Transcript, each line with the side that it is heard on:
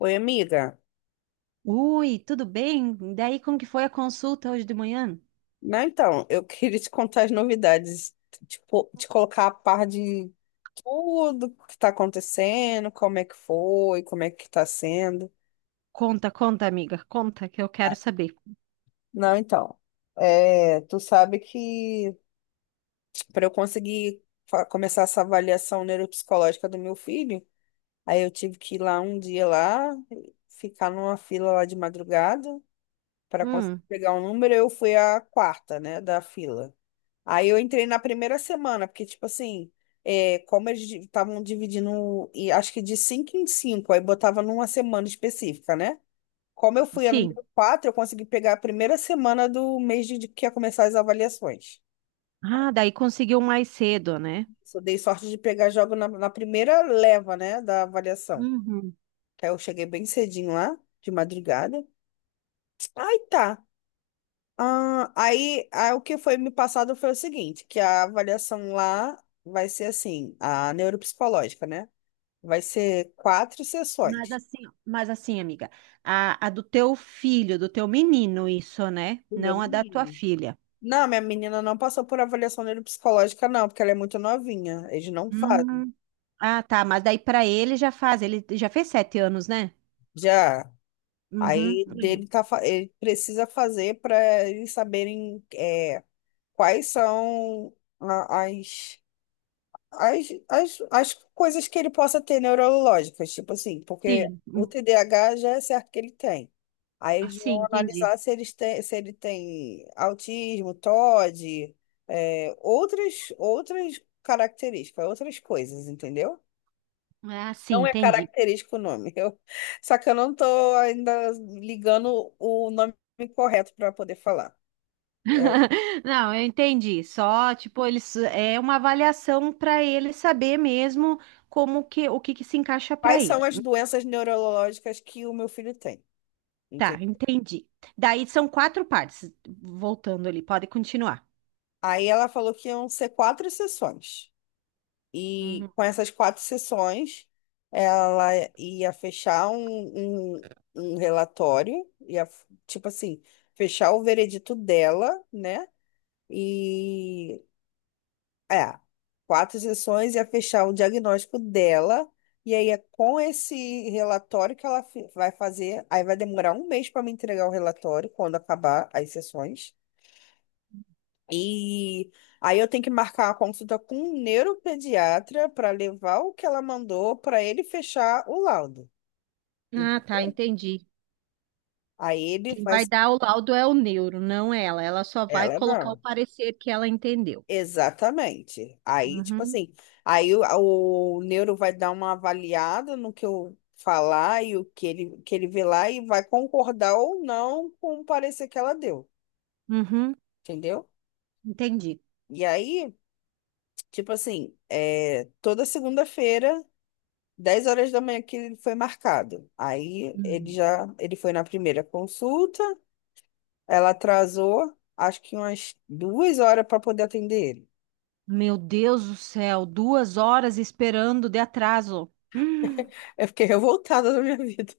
left: Oi, amiga.
right: Ui, tudo bem? Daí como que foi a consulta hoje de manhã?
left: Não, então, eu queria te contar as novidades, te colocar a par de tudo que está acontecendo, como é que foi, como é que está sendo.
right: Conta, conta, amiga, conta que eu quero
left: Ah,
right: saber.
left: não, então, é, tu sabe que para eu conseguir começar essa avaliação neuropsicológica do meu filho, aí eu tive que ir lá um dia lá, ficar numa fila lá de madrugada para conseguir
right: Hum,
left: pegar um número, eu fui a quarta, né, da fila. Aí eu entrei na primeira semana, porque, tipo assim, é, como eles estavam dividindo, e acho que de cinco em cinco, aí botava numa semana específica, né? Como eu fui a
right: sim.
left: número 4, eu consegui pegar a primeira semana do mês de que ia começar as avaliações.
right: Ah, daí conseguiu mais cedo, né?
left: Só dei sorte de pegar jogo na primeira leva, né, da avaliação.
right: Uhum.
left: Aí eu cheguei bem cedinho lá, de madrugada. Aí tá. Ah, aí o que foi me passado foi o seguinte, que a avaliação lá vai ser assim, a neuropsicológica, né? Vai ser quatro
right: Mas
left: sessões.
right: assim, mas assim, amiga, a do teu filho, do teu menino, isso, né?
left: Do meu
right: Não a da tua
left: menino.
right: filha.
left: Não, minha menina não passou por avaliação neuropsicológica, não, porque ela é muito novinha. Eles não fazem.
right: Hum. Ah, tá, mas daí pra ele já faz, ele já fez sete anos, né?
left: Já.
right: Uhum.
left: Aí dele tá, ele precisa fazer para eles saberem é, quais são a- as as coisas que ele possa ter neurológicas, tipo assim, porque
right: Sim, hum,
left: o
right: sim,
left: TDAH já é certo que ele tem. Aí eles
right: assim,
left: vão
right: entendi.
left: analisar se ele tem autismo, TOD, é, outras características, outras coisas, entendeu?
right: Ah, sim,
left: Não é
right: entendi.
left: característico o nome. Só que eu não tô ainda ligando o nome correto para poder falar. É,
right: Não, eu entendi. Só, tipo, eles é uma avaliação para ele saber mesmo como que o que se encaixa para
left: quais são
right: ele.
left: as doenças neurológicas que o meu filho tem?
right: Tá, entendi. Daí são quatro partes. Voltando ali, pode continuar.
left: Aí ela falou que iam ser quatro sessões. E
right: Uhum.
left: com essas quatro sessões, ela ia fechar um relatório, ia, tipo assim, fechar o veredito dela, né? E é, quatro sessões ia fechar o diagnóstico dela. E aí é com esse relatório que ela vai fazer. Aí vai demorar um mês para me entregar o relatório quando acabar as sessões. E aí eu tenho que marcar a consulta com um neuropediatra para levar o que ela mandou para ele fechar o laudo,
right: Ah, tá,
left: entendeu?
right: entendi.
left: Aí ele
right: Quem vai
left: faz,
right: dar o laudo é o neuro, não ela. Ela só vai
left: ela
right: colocar o
left: não.
right: parecer que ela entendeu.
left: Exatamente. Aí, tipo
right: Uhum.
left: assim, aí o neuro vai dar uma avaliada no que eu falar e que ele vê lá e vai concordar ou não com o parecer que ela deu,
right: Uhum.
left: entendeu?
right: Entendi.
left: E aí, tipo assim, é, toda segunda-feira. 10 horas da manhã que ele foi marcado. Aí
right: Uhum.
left: ele foi na primeira consulta, ela atrasou, acho que umas 2 horas para poder atender ele.
right: Meu Deus do céu, duas horas esperando de atraso.
left: Eu fiquei revoltada na minha vida.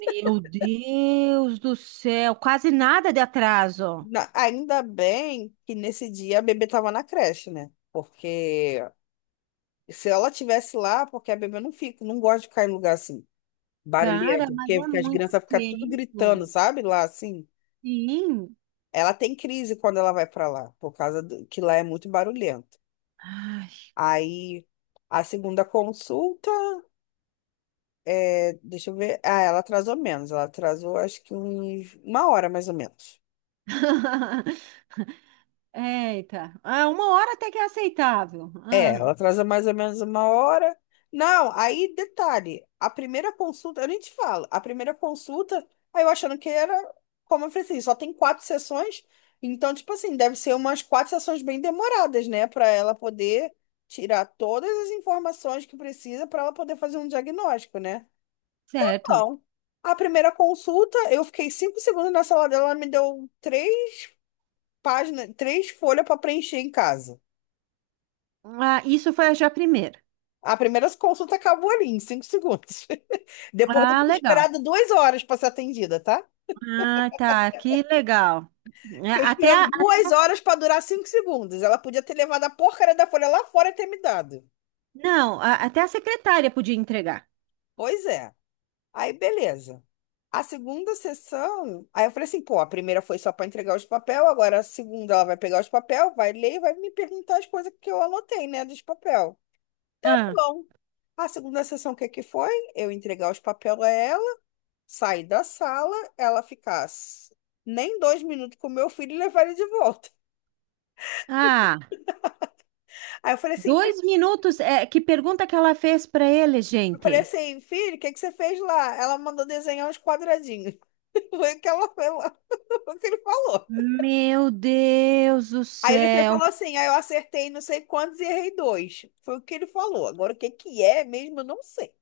right: Meu Deus do céu, quase nada de atraso.
left: Ainda bem que nesse dia a bebê tava na creche, né? Porque se ela tivesse lá, porque a bebê não fica, não gosta de ficar em lugar assim,
right: Cara,
left: barulhento,
right: mas
left: porque
right: é
left: as
right: muito
left: crianças ficam tudo gritando,
right: tempo.
left: sabe? Lá assim.
right: Sim.
left: Ela tem crise quando ela vai para lá, por causa que lá é muito barulhento.
right: Ai.
left: Aí a segunda consulta, é, deixa eu ver. Ah, ela atrasou menos. Ela atrasou acho que uma hora mais ou menos.
right: Eita. Ah, uma hora até que é aceitável.
left: É,
right: Ah,
left: ela atrasou mais ou menos uma hora. Não, aí detalhe, a primeira consulta, eu nem te falo, a primeira consulta, aí eu achando que era, como eu falei assim, só tem quatro sessões, então, tipo assim, deve ser umas quatro sessões bem demoradas, né, para ela poder tirar todas as informações que precisa para ela poder fazer um diagnóstico, né?
right: certo.
left: Então, a primeira consulta, eu fiquei 5 segundos na sala dela, ela me deu três páginas, três folhas para preencher em casa.
right: Ah, isso foi já primeiro.
left: A primeira consulta acabou ali, em 5 segundos. Depois de
right: Ah,
left: ter
right: legal.
left: esperado 2 horas para ser atendida, tá?
right: Ah, tá. Que legal. É,
left: Fiquei
right: Até a,
left: esperando duas
right: até-
left: horas para durar 5 segundos. Ela podia ter levado a porcaria da folha lá fora e ter me dado.
right: não, até a secretária podia entregar.
left: Pois é. Aí, beleza. A segunda sessão, aí eu falei assim, pô, a primeira foi só para entregar os papel, agora a segunda ela vai pegar os papel, vai ler e vai me perguntar as coisas que eu anotei, né, dos papel. Tá
right: Ah,
left: bom, a segunda sessão, o que que foi? Eu entregar os papel a ela, sair da sala, ela ficasse nem 2 minutos com o meu filho e levar ele de volta.
right: ah,
left: Aí eu falei assim, filho,
right: dois minutos. É, que pergunta que ela fez para ele,
left: eu falei
right: gente?
left: assim, filho, o que que você fez lá? Ela mandou desenhar uns quadradinhos. Foi o que ela, foi lá, o que ele falou.
right: Meu Deus do
left: Aí ele foi e
right: céu,
left: falou assim, aí eu acertei não sei quantos e errei dois. Foi o que ele falou. Agora o que que é mesmo, eu não sei.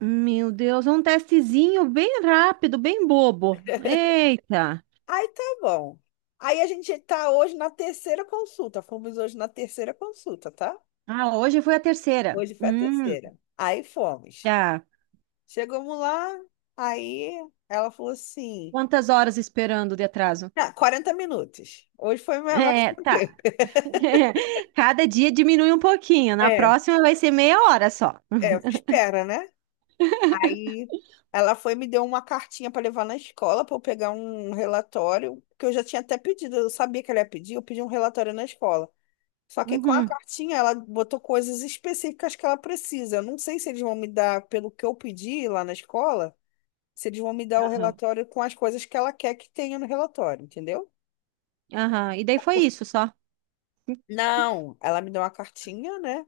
right: meu Deus, é um testezinho bem rápido, bem bobo. Eita!
left: Aí tá bom. Aí a gente tá hoje na terceira consulta. Fomos hoje na terceira consulta, tá?
right: Ah, hoje foi a terceira.
left: Hoje foi a terceira. Aí fomos.
right: Tá.
left: Chegamos lá, aí ela falou assim,
right: Quantas horas esperando de atraso?
left: ah, 40 minutos. Hoje foi mais
right: É, tá.
left: tranquilo.
right: Cada dia diminui um pouquinho. Na
left: É,
right: próxima vai ser meia hora só.
left: é, espera, né? Aí ela foi e me deu uma cartinha para levar na escola para eu pegar um relatório, que eu já tinha até pedido, eu sabia que ela ia pedir, eu pedi um relatório na escola. Só que com a
right: Uhum.
left: cartinha ela botou coisas específicas que ela precisa. Eu não sei se eles vão me dar, pelo que eu pedi lá na escola, se eles vão me dar o
right: Aham.
left: relatório com as coisas que ela quer que tenha no relatório, entendeu?
right: Aham. E daí foi isso só.
left: Não, ela me deu uma cartinha, né?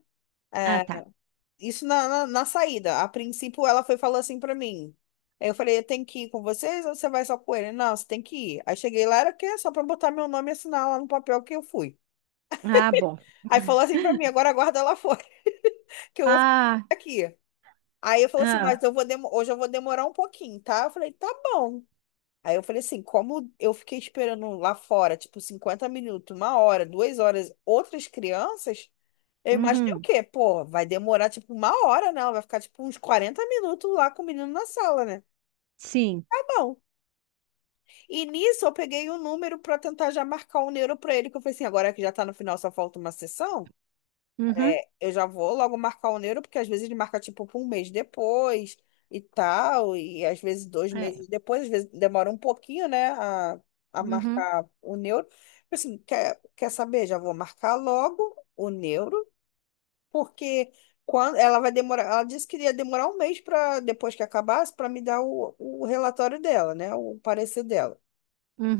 right: Ah,
left: É,
right: tá.
left: isso na saída. A princípio, ela foi falou assim pra mim. Aí eu falei, eu tenho que ir com vocês ou você vai só com ele? Não, você tem que ir. Aí cheguei lá, era o quê? Só pra botar meu nome e assinar lá no papel que eu fui.
right: Ah, bom.
left: Aí falou assim pra mim, agora aguarda ela fora, que eu vou ficar
right: Ah,
left: aqui. Aí eu falei assim,
right: ah.
left: mas hoje eu vou demorar um pouquinho, tá? Eu falei, tá bom. Aí eu falei assim, como eu fiquei esperando lá fora, tipo, 50 minutos, uma hora, duas horas, outras crianças, eu imaginei o
right: Uhum.
left: quê? Pô, vai demorar tipo uma hora, não. Vai ficar tipo uns 40 minutos lá com o menino na sala, né?
right: Sim.
left: Tá bom. E nisso eu peguei um número pra tentar já marcar um neuro pra ele, que eu falei assim, agora que já tá no final, só falta uma sessão,
right: Uhum.
left: é, eu já vou logo marcar o neuro, porque às vezes ele marca tipo um mês depois e tal, e às vezes dois
right: É.
left: meses depois, às vezes demora um pouquinho, né, a
right: Uhum.
left: marcar o neuro. Eu falei assim, quer saber? Já vou marcar logo o neuro porque quando ela vai demorar, ela disse que ia demorar um mês para depois que acabasse para me dar o relatório dela, né, o parecer dela.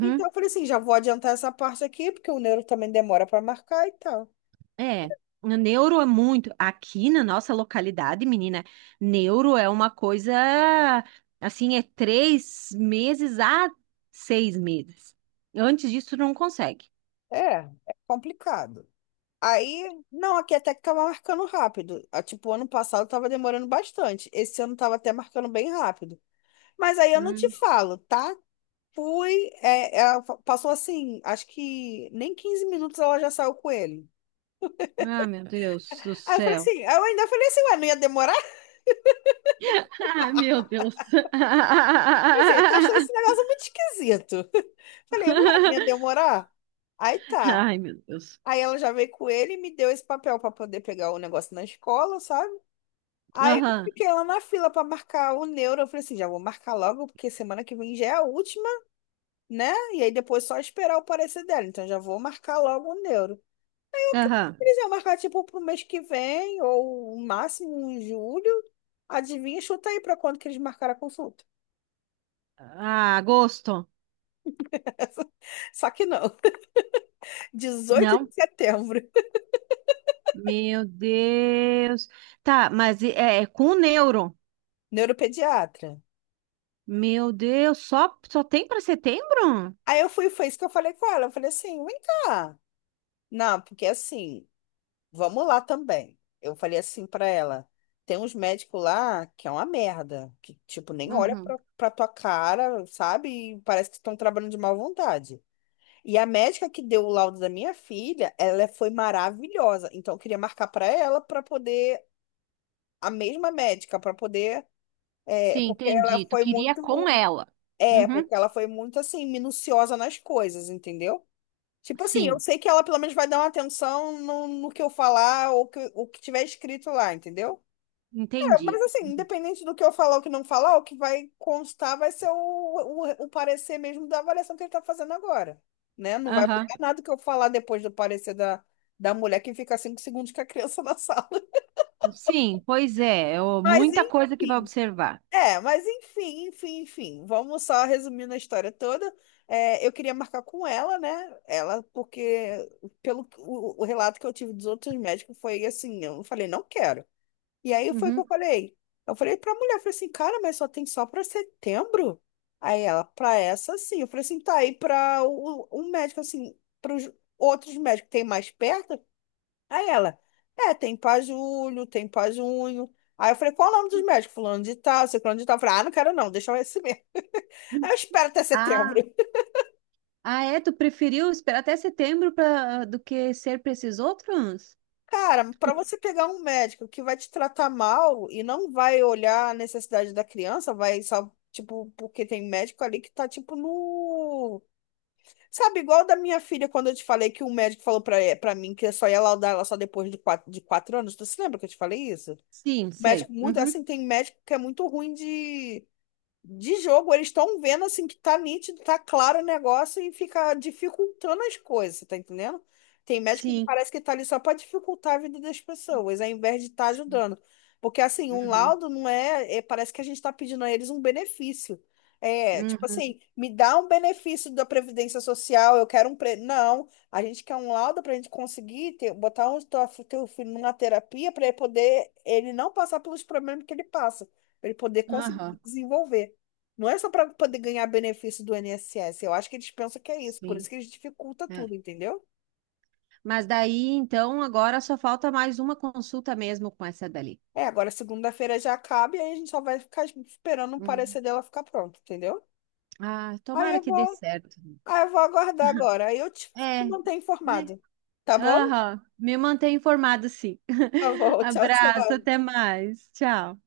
left: Então eu falei assim, já vou adiantar essa parte aqui, porque o neuro também demora para marcar e tal.
right: É, neuro é muito. Aqui na nossa localidade, menina, neuro é uma coisa assim, é três meses a seis meses. Antes disso, tu não consegue.
left: É, é complicado. Aí, não, aqui até que tava marcando rápido. Ah, tipo, ano passado tava demorando bastante. Esse ano tava até marcando bem rápido. Mas aí eu não te
right: Hum.
left: falo, tá? Passou assim, acho que nem 15 minutos ela já saiu com ele.
right: Ah, meu Deus do
left: Aí eu falei
right: céu.
left: assim, eu ainda falei assim, ué, não ia demorar?
right: Ah, meu Deus.
left: Eu falei assim, tô achando esse negócio muito esquisito. Falei, não é, não ia demorar? Aí tá.
right: Ai, meu Deus.
left: Aí ela já veio com ele e me deu esse papel pra poder pegar o negócio na escola, sabe? Aí eu
right: Aham,
left: fiquei lá na fila pra marcar o neuro. Eu falei assim, já vou marcar logo, porque semana que vem já é a última, né? E aí depois só esperar o parecer dela. Então já vou marcar logo o neuro.
right: aham.
left: Eles iam marcar tipo pro mês que vem, ou o máximo em julho. Adivinha, chuta aí pra quando que eles marcaram a consulta.
right: Ah, agosto?
left: Só que não. dezoito
right: Não?
left: de setembro,
right: Meu Deus. Tá, mas é com neuro.
left: neuropediatra.
right: Meu Deus, só, só tem para setembro?
left: Aí eu fui, foi isso que eu falei com ela. Eu falei assim, vem cá. Não, porque assim, vamos lá também. Eu falei assim pra ela, tem uns médicos lá que é uma merda, que tipo nem olha
right: Uhum.
left: pra tua cara, sabe? E parece que estão trabalhando de má vontade. E a médica que deu o laudo da minha filha, ela foi maravilhosa. Então eu queria marcar pra ela pra poder a mesma médica pra poder é,
right: Sim,
left: porque ela
right: entendi. Tu
left: foi
right: queria
left: muito.
right: com ela.
left: É,
right: Uhum.
left: porque ela foi muito assim, minuciosa nas coisas, entendeu? Tipo assim, eu
right: Sim,
left: sei que ela pelo menos vai dar uma atenção no que eu falar ou o que tiver escrito lá, entendeu? É, mas
right: entendi.
left: assim, independente do que eu falar ou que não falar, o que vai constar vai ser o parecer mesmo da avaliação que ele tá fazendo agora, né? Não vai
right: Aham.
left: mudar nada que eu falar depois do parecer da mulher que fica 5 segundos com a criança na sala.
right: Sim, pois é, eu-
left: Mas
right: muita coisa que vai
left: enfim.
right: observar.
left: É, mas enfim, enfim, enfim. Vamos só resumindo a história toda. É, eu queria marcar com ela, né? Porque pelo o relato que eu tive dos outros médicos foi assim, eu falei, não quero. E aí foi o que
right: Uhum.
left: eu falei. Eu falei pra mulher, eu falei assim, cara, mas só tem só pra setembro? Aí ela, pra essa sim. Eu falei assim, tá aí pra o um médico, assim, pros outros médicos que tem mais perto? Aí tem pra julho, tem pra junho. Aí eu falei, qual o nome dos médicos? Fulano de tal, ciclano de tal. Eu falei, ah, não quero não, deixa eu esse mesmo. Aí eu espero até setembro.
right: Ah, ah, é? Tu preferiu esperar até setembro pra, do que ser para esses outros?
left: Cara, para você pegar um médico que vai te tratar mal e não vai olhar a necessidade da criança, vai só, tipo, porque tem médico ali que tá, tipo, no... Sabe, igual da minha filha, quando eu te falei que o médico falou pra mim que eu só ia laudar ela só depois de 4 anos. Tu se lembra que eu te falei isso?
right: Sim, sei.
left: Médico muito,
right: Uhum.
left: assim, tem médico que é muito ruim de jogo, eles estão vendo assim que tá nítido, tá claro o negócio e fica dificultando as coisas, você tá entendendo? Tem médico que
right: Sim.
left: parece que tá ali só para dificultar a vida das pessoas, ao invés de estar
right: Sim.
left: ajudando. Porque assim, um
right: Uhum.
left: laudo não é, parece que a gente tá pedindo a eles um benefício. É, tipo
right: Uhum.
left: assim, me dá um benefício da Previdência Social, eu quero. Não, a gente quer um laudo para a gente conseguir botar o teu filho numa terapia para ele poder, ele não passar pelos problemas que ele passa, para ele poder conseguir se
right: Aham.
left: desenvolver. Não é só para poder ganhar benefício do INSS. Eu acho que eles pensam que é isso. Por isso
right: Sim.
left: que eles dificulta tudo,
right: É.
left: entendeu?
right: Mas daí, então, agora só falta mais uma consulta mesmo com essa dali.
left: É, agora segunda-feira já acaba e aí a gente só vai ficar esperando o
right: Hum.
left: parecer dela ficar pronto, entendeu?
right: Ah,
left: Aí
right: tomara
left: eu
right: que dê
left: vou,
right: certo.
left: aí eu vou aguardar agora. Aí eu
right: É,
left: te mantenho
right: né?
left: informado. Tá bom?
right: Aham, me mantenha informado, sim.
left: Tá bom. Tchau,
right: Abraço,
left: tchau.
right: até mais. Tchau.